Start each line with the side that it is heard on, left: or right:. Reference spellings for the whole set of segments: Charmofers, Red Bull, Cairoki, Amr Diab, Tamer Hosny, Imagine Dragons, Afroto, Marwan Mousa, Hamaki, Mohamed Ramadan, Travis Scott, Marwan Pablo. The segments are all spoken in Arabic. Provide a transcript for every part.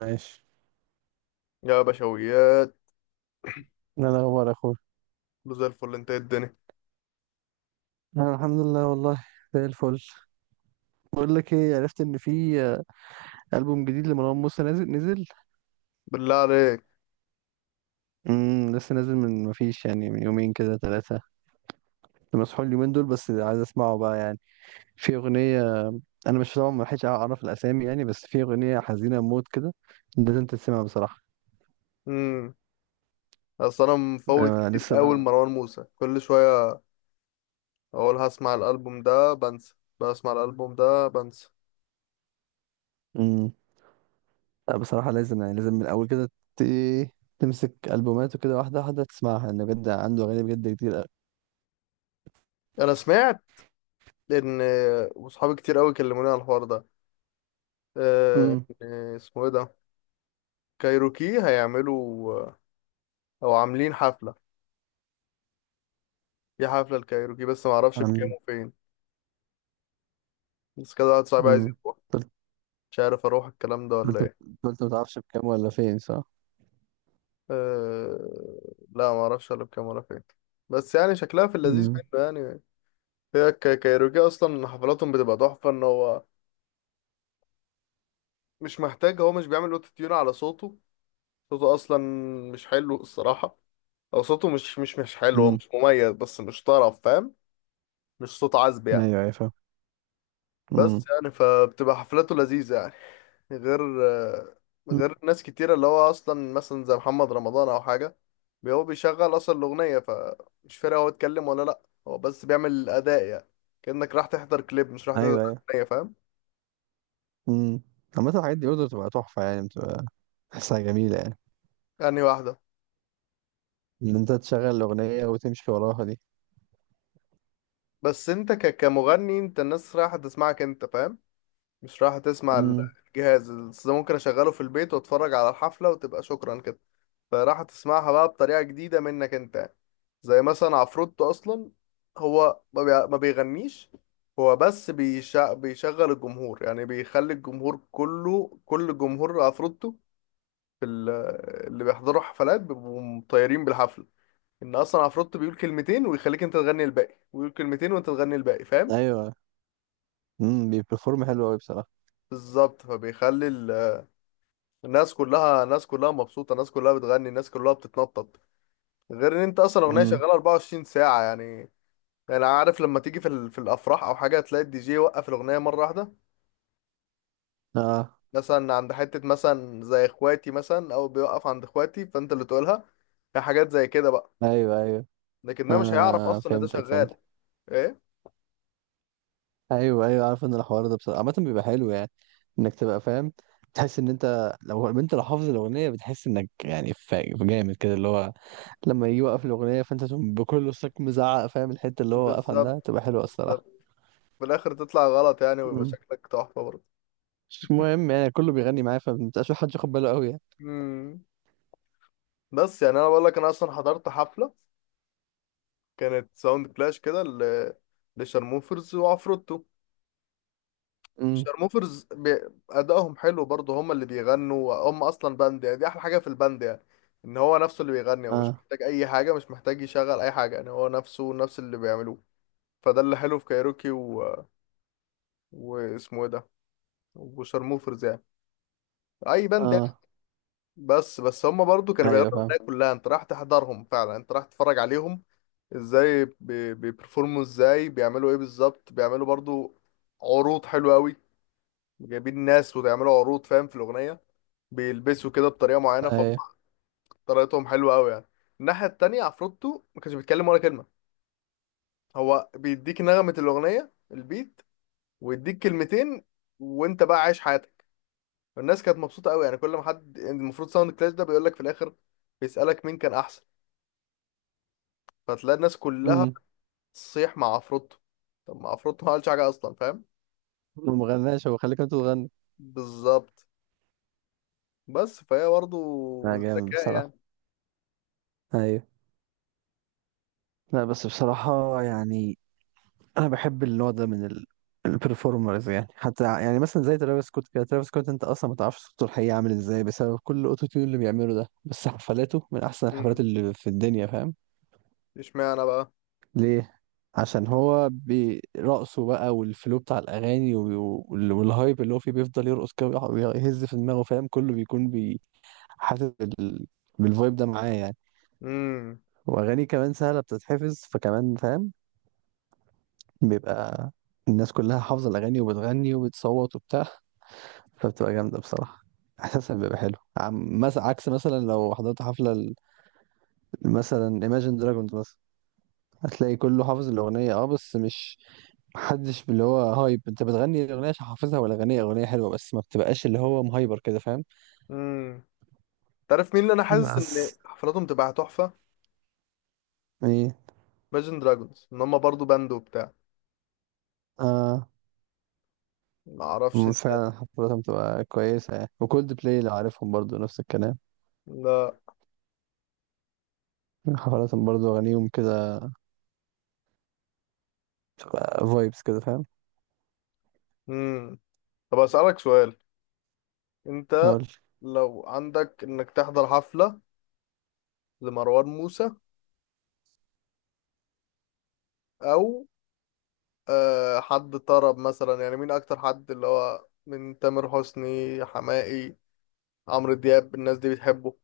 right: ماشي.
left: يا بشويات،
right: ايه الاخبار يا اخويا؟
left: له زي الفل. انت ايه الدنيا؟
right: انا الحمد لله والله، زي الفل. بقول لك ايه، عرفت ان في البوم جديد لمروان موسى نازل نزل.
left: بالله عليك.
right: لسه نازل من ما فيش يعني، من يومين كده ثلاثه. مسحول اليومين دول، بس عايز اسمعه بقى يعني. في اغنيه، انا مش طبعا ما لحقتش اعرف الاسامي يعني، بس في اغنيه حزينه موت كده، لازم تسمعها بصراحه.
left: امم اصل انا مفوت
right: أنا
left: كتير
right: لسه
left: قوي
right: بقى.
left: لمروان موسى. كل شويه اقول هسمع الالبوم ده بنسى، بسمع الالبوم ده بنسى.
right: امم لا بصراحه، لازم يعني، لازم من الاول كده ت... إيه، تمسك البوماته كده واحده واحده تسمعها، لان بجد عنده اغاني بجد كتير.
left: انا سمعت ان وصحابي كتير قوي كلموني على الحوار ده. اه، ان اسمه ايه ده، كايروكي هيعملوا او عاملين حفله. في حفله الكايروكي بس ما اعرفش بكام
right: امم
left: وفين. بس كده واحد صاحبي عايز
right: امم
left: يروح،
right: قلت
left: مش عارف اروح الكلام ده ولا
right: قلت
left: ايه.
right: قلت ما تعرفش بكام ولا فين، صح؟
left: أه... لا ما اعرفش الا بكام ولا فين، بس يعني شكلها في اللذيذ
right: امم
left: منه يعني. هي كايروكي اصلا حفلاتهم بتبقى تحفه، ان هو مش محتاج، هو مش بيعمل اوتو تيون على صوته. صوته اصلا مش حلو الصراحه، او صوته مش حلو، هو
right: امم
left: مش مميز بس مش طرب فاهم، مش صوت عذب يعني.
right: ايوه ايوه، فاهم.
left: بس
right: امم.
left: يعني فبتبقى حفلاته لذيذة يعني. غير،
right: أمم.
left: غير ناس كتيرة اللي هو أصلا مثلا زي محمد رمضان أو حاجة، هو بيشغل أصلا الأغنية، فمش فارق هو اتكلم ولا لأ. هو بس بيعمل الأداء يعني، كأنك راح تحضر كليب مش راح تحضر
right: ايوه ايوه.
left: أغنية فاهم.
right: امم عامة الحاجات دي برضه بتبقى تحفة يعني، بتبقى تحسها جميلة يعني،
left: يعني واحدة،
right: ان انت تشغل الأغنية وتمشي وراها دي.
left: بس أنت كمغني، أنت الناس رايحة تسمعك أنت فاهم، مش رايحة تسمع
right: امم
left: الجهاز. بس ده ممكن أشغله في البيت وأتفرج على الحفلة وتبقى شكرا كده. فراح تسمعها بقى بطريقة جديدة منك انت. زي مثلا عفروتو اصلا، هو ما بيغنيش، هو بس بيشغل الجمهور، يعني بيخلي الجمهور كله، كل جمهور عفروتو في اللي بيحضروا حفلات بيبقوا مطيرين بالحفلة. ان اصلا عفروتو بيقول كلمتين ويخليك انت تغني الباقي، ويقول كلمتين وانت تغني الباقي فاهم.
right: ايوه. بيبرفورم حلو قوي بصراحة.
left: بالظبط، فبيخلي الناس كلها، الناس كلها مبسوطة، الناس كلها بتغني، الناس كلها بتتنطط. غير ان انت اصلا اغنية
right: امم.
left: شغالة 24 ساعة يعني. انا عارف لما تيجي في في الافراح او حاجه تلاقي الدي جي يوقف الاغنيه مره واحده،
right: اه،
left: مثلا عند حته مثلا زي اخواتي مثلا، او بيوقف عند اخواتي فانت اللي تقولها. هي حاجات زي كده بقى،
right: ايوه ايوه.
left: لكن ده مش هيعرف
right: اه
left: اصلا ان ده
right: فهمتك
left: شغال.
right: فهمتك،
left: ايه،
right: ايوه ايوه. عارف ان الحوار ده بصراحة عامة بيبقى حلو يعني، انك تبقى فاهم، تحس ان انت، لو حافظ الأغنية بتحس انك يعني جامد كده، اللي هو لما يجي يوقف الأغنية فأنت تقوم بكل صوتك مزعق، فاهم الحتة اللي هو واقف عندها
left: بالظبط،
right: تبقى حلوة الصراحة.
left: بالظبط. في الاخر تطلع غلط يعني ويبقى
right: مم.
left: شكلك تحفه برضه.
right: مش مهم يعني، كله بيغني معايا فمبقاش حد ياخد باله قوي يعني.
left: امم بس يعني انا بقول لك، انا اصلا حضرت حفله كانت ساوند كلاش كده لشارموفرز وعفروتو.
right: مم.
left: شارموفرز بي... ادائهم حلو برضه، هم اللي بيغنوا، هم اصلا باند يعني، دي احلى حاجه في الباند يعني، ان هو نفسه اللي بيغني، هو مش
right: اه
left: محتاج اي حاجه، مش محتاج يشغل اي حاجه يعني، هو نفسه نفس اللي بيعملوه. فده اللي حلو في كايروكي و... واسمه ايه ده، وشارموفرز يعني، اي باند يعني.
right: اه،
left: بس بس هم برضه كانوا بيغنوا
right: ايوه فاهم.
left: الاغنيه كلها، انت راح تحضرهم فعلا، انت راح تتفرج عليهم ازاي بيبرفورموا، ازاي بيعملوا ايه بالظبط، بيعملوا برضه عروض حلوه قوي، جايبين ناس وبيعملوا عروض فاهم في الاغنيه، بيلبسوا كده بطريقه معينه،
right: ايوه.
left: فطريقتهم حلوه قوي يعني. الناحيه التانية عفروتو ما كانش بيتكلم ولا كلمه، هو بيديك نغمه الاغنيه البيت، ويديك كلمتين، وانت بقى عايش حياتك. الناس كانت مبسوطه قوي يعني. كل ما حد يعني، المفروض ساوند كلاش ده بيقول لك في الاخر، بيسالك مين كان احسن، فتلاقي الناس كلها
right: امم
left: تصيح مع عفروتو. طب ما عفروتو ما عملش حاجه اصلا فاهم.
right: ما غناش هو، خليك انت تغني.
left: بالظبط، بس فهي برضه
right: لا جامد
left: ذكاء
right: بصراحة.
left: يعني.
right: ايوه. لا بس بصراحة يعني، انا بحب النوع ده من البرفورمرز يعني، حتى يعني مثلا زي ترافيس سكوت كده. ترافيس سكوت انت اصلا ما تعرفش صوته الحقيقي عامل ازاي، بسبب كل الاوتو تيون اللي بيعمله ده، بس حفلاته من احسن الحفلات
left: مم.
right: اللي في الدنيا فاهم.
left: اشمعنى بقى
right: ليه؟ عشان هو برقصه بقى، والفلو بتاع الاغاني والهايب اللي هو فيه، بيفضل يرقص كده ويهز في دماغه، فاهم كله بيكون حاسس بالفايب ده معاه يعني.
left: امم
right: واغاني كمان سهله بتتحفظ، فكمان فاهم بيبقى الناس كلها حافظه الاغاني، وبتغني وبتصوت وبتاع، فبتبقى جامده بصراحه، احساسها بيبقى حلو. عم مثلا عكس مثلا لو حضرت حفله مثلا Imagine Dragons مثلا، هتلاقي كله حافظ الاغنيه، اه بس مش، محدش اللي هو هايب. انت بتغني الاغنيه عشان حافظها، ولا اغنيه حلوه بس ما بتبقاش اللي هو مهايبر كده فاهم.
left: تعرف مين اللي انا حاسس ان
right: بس
left: حفلاتهم تبقى تحفه؟
right: ايه؟
left: Imagine دراجونز، ان هم برضو باند وبتاع.
right: اه،
left: ما اعرفش انت.
right: فعلا حفلاتهم بتبقى كويسه يعني، وكولد بلاي لو عارفهم برضو نفس الكلام،
left: لا.
right: حفلاتهم برضو اغانيهم كده بتبقى فايبس كده فاهم.
left: امم طب اسالك سؤال، انت
right: نقول،
left: لو عندك انك تحضر حفله لمروان موسى، او حد طرب مثلا يعني، مين اكتر حد اللي هو من تامر حسني، حماقي، عمرو دياب، الناس دي بتحبه؟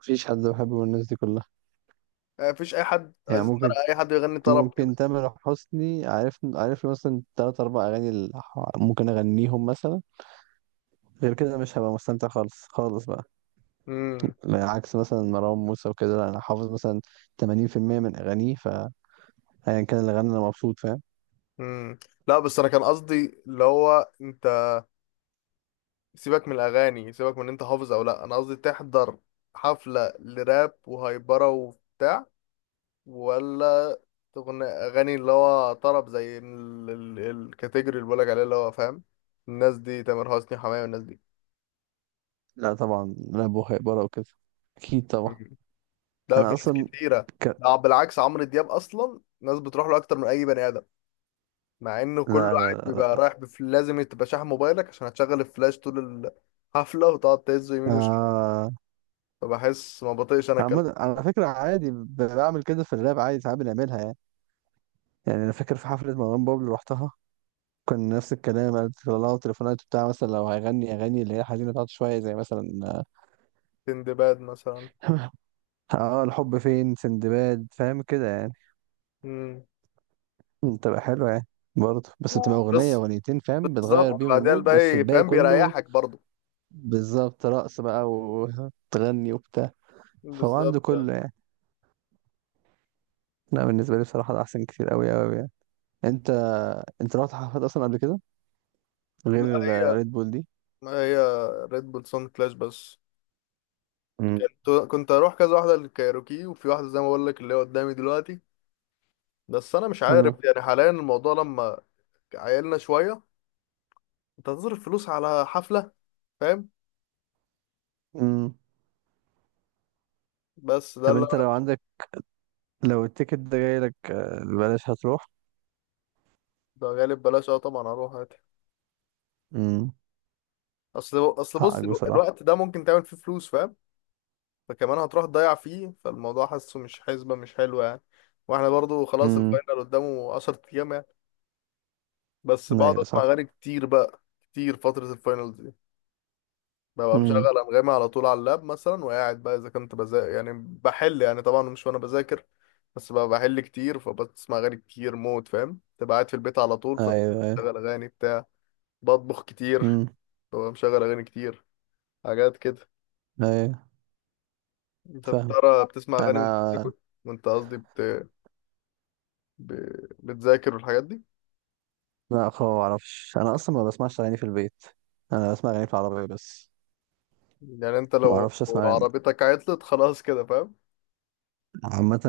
right: مفيش حد بحبه من الناس دي كلها.
left: مفيش اي حد
right: يعني
left: عايز نرى، اي حد يغني طرب كده.
right: ممكن تامر حسني، عارف عارف له مثلا تلات أربع أغاني، اللي ممكن أغنيهم مثلا. غير كده مش هبقى مستمتع، خالص خالص بقى.
left: امم
right: عكس مثلا مروان موسى وكده، لا انا حافظ مثلا 80% من اغانيه. فايا كان اللي غنى انا مبسوط، فاهم.
left: امم لا بس انا كان قصدي اللي هو انت، سيبك من الاغاني، سيبك من إن انت حافظ او لا. انا قصدي تحضر حفله لراب وهايبره وبتاع، ولا تغني اغاني اللي هو طرب زي الكاتيجوري اللي بقولك عليه اللي هو فاهم، الناس دي تامر حسني، حماية والناس دي.
right: لا طبعا، لا بهاء بره وكده، اكيد طبعا.
left: مم. لا
right: انا
left: في ناس
right: اصلا
left: كتيره،
right: ك...
left: لا بالعكس، عمرو دياب اصلا ناس بتروح له اكتر من اي بني ادم. مع انه كله
right: لا لا
left: قاعد
right: لا
left: بيبقى
right: لا.
left: رايح لازم تبقى شاحن موبايلك عشان هتشغل الفلاش طول الحفله، وتقعد تهزه يمين وشمال.
right: آه...
left: فبحس ما بطيقش انا كلام.
right: على فكره عادي، بعمل كده في الراب عادي، ساعات بنعملها يعني. يعني انا فاكر في حفله مروان بابلو رحتها، كان نفس الكلام قالت لها تليفونات بتاع مثلا لو هيغني اغاني اللي هي حزينه بتاعته شويه، زي مثلا
left: تندباد مثلا.
right: اه، الحب فين، سندباد، فاهم كده يعني.
left: مم.
right: مم، تبقى حلوة يعني، برضه بس بتبقى أغنية
left: بس
right: أغنيتين فاهم، بتغير
left: بالظبط،
right: بيهم
left: بعدين
right: المود، بس
left: الباقي
right: الباقي
left: فاهم
right: كله
left: بيريحك برضه.
right: بالظبط رقص بقى وتغني وبتاع. فهو عنده
left: بالظبط.
right: كله يعني. لا بالنسبة لي بصراحة ده أحسن كتير، أوي أوي يعني. أنت، أنت رحت حفلات أصلا قبل كده، غير
left: لا هي،
right: ريد بول دي؟
left: ما هي ريد بول سون كلاش بس.
right: مم.
left: كنت، كنت اروح كذا واحده للكايروكي، وفي واحده زي ما بقول لك اللي هي قدامي دلوقتي. بس انا مش عارف
right: اه.
left: يعني حاليا الموضوع لما عيلنا شويه، انت هتصرف فلوس على حفله فاهم.
right: امم
left: بس ده
right: طب
left: اللي
right: أنت لو عندك، لو التيكت ده جاي لك بلاش، هتروح؟
left: ده غالب بلاش اه طبعا هروح عادي.
right: امم
left: اصل بص،
right: حقك بصراحة.
left: الوقت ده ممكن تعمل فيه فلوس فاهم، فكمان هتروح تضيع فيه، فالموضوع حاسه مش حسبة مش حلوة يعني. واحنا برضو خلاص
right: امم.
left: الفاينل قدامه 10 ايام يعني. بس بقعد
right: أيوة
left: اسمع
right: صح.
left: اغاني كتير بقى، كتير فترة الفاينل دي. ببقى
right: امم.
left: مشغل انغامي على طول على اللاب مثلا، وقاعد بقى اذا كنت بذاكر يعني بحل يعني، طبعا مش وانا بذاكر، بس بقى بحل كتير، فبسمع اغاني كتير موت فاهم. تبقى قاعد في البيت على طول
right: أيوة أيوة.
left: فبشغل اغاني بتاع بطبخ كتير
right: امم.
left: ببقى مشغل اغاني كتير، حاجات كده.
right: أيوة
left: انت
right: فاهم.
left: بترى بتسمع اغاني وانت
right: أنا،
left: بتاكل، وانت قصدي ب... بتذاكر والحاجات دي؟
right: لا خالص، ما اعرفش، انا اصلا ما بسمعش اغاني في البيت، انا بسمع اغاني في العربيه بس.
left: يعني انت
right: ما
left: لو
right: اعرفش اسمع أغاني.
left: عربيتك عطلت خلاص كده فاهم.
right: عامه،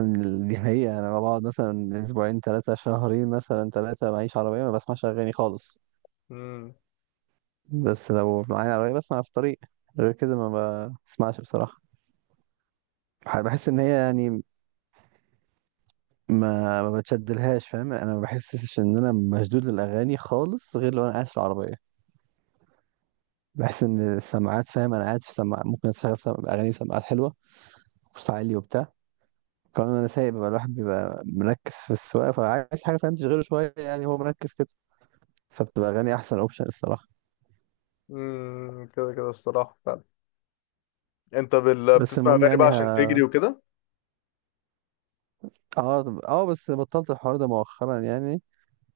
right: دي حقيقه، انا بقعد مثلا اسبوعين ثلاثه، شهرين مثلا ثلاثه، معيش عربيه ما بسمعش اغاني خالص.
left: امم
right: بس لو معايا عربيه بسمع في الطريق، غير كده ما بسمعش بصراحه. بحس ان هي يعني، ما بتشدلهاش، فاهم انا ما بحسش ان انا مشدود للاغاني خالص، غير لو انا قاعد في العربيه. بحس ان السماعات، فاهم انا قاعد في سماعات، ممكن اشغل اغاني في سماعات حلوه وصوت عالي وبتاع. كمان انا سايق، بيبقى الواحد بيبقى مركز في السواقه، فعايز حاجه فاهم تشغله شويه يعني، هو مركز كده، فبتبقى اغاني احسن اوبشن الصراحه.
left: كده كده الصراحة فعلا. انت
right: بس
left: بتسمع
right: المهم
left: اغاني بقى
right: يعني
left: عشان تجري وكده؟
right: اه اه، بس بطلت الحوار ده مؤخرا يعني،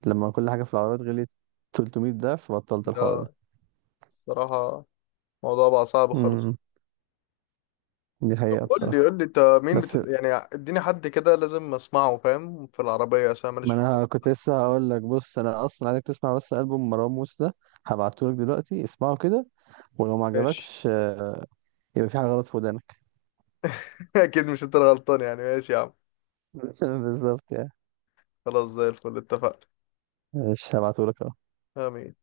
right: لما كل حاجه في العربيات غليت 300 ضعف، بطلت الحوار ده.
left: لا الصراحة الموضوع بقى صعب خالص.
right: امم، دي
left: طب
right: حقيقه
left: قول لي،
right: بصراحه.
left: قول لي انت مين
right: بس،
left: يعني اديني حد كده لازم اسمعه فاهم في العربية عشان ماليش
right: ما
left: في حوار.
right: انا كنت لسه هقول لك، بص انا اصلا عايزك تسمع بس البوم مروان موسى ده، هبعته لك دلوقتي، اسمعه كده. ولو ما
left: ماشي.
right: عجبكش يبقى في حاجه غلط في ودانك.
left: اكيد مش انت الغلطان يعني، ماشي يا عم.
right: بالظبط يعني.
left: خلاص زي الفل، اتفقنا.
right: مش هبعته لك.
left: آمين.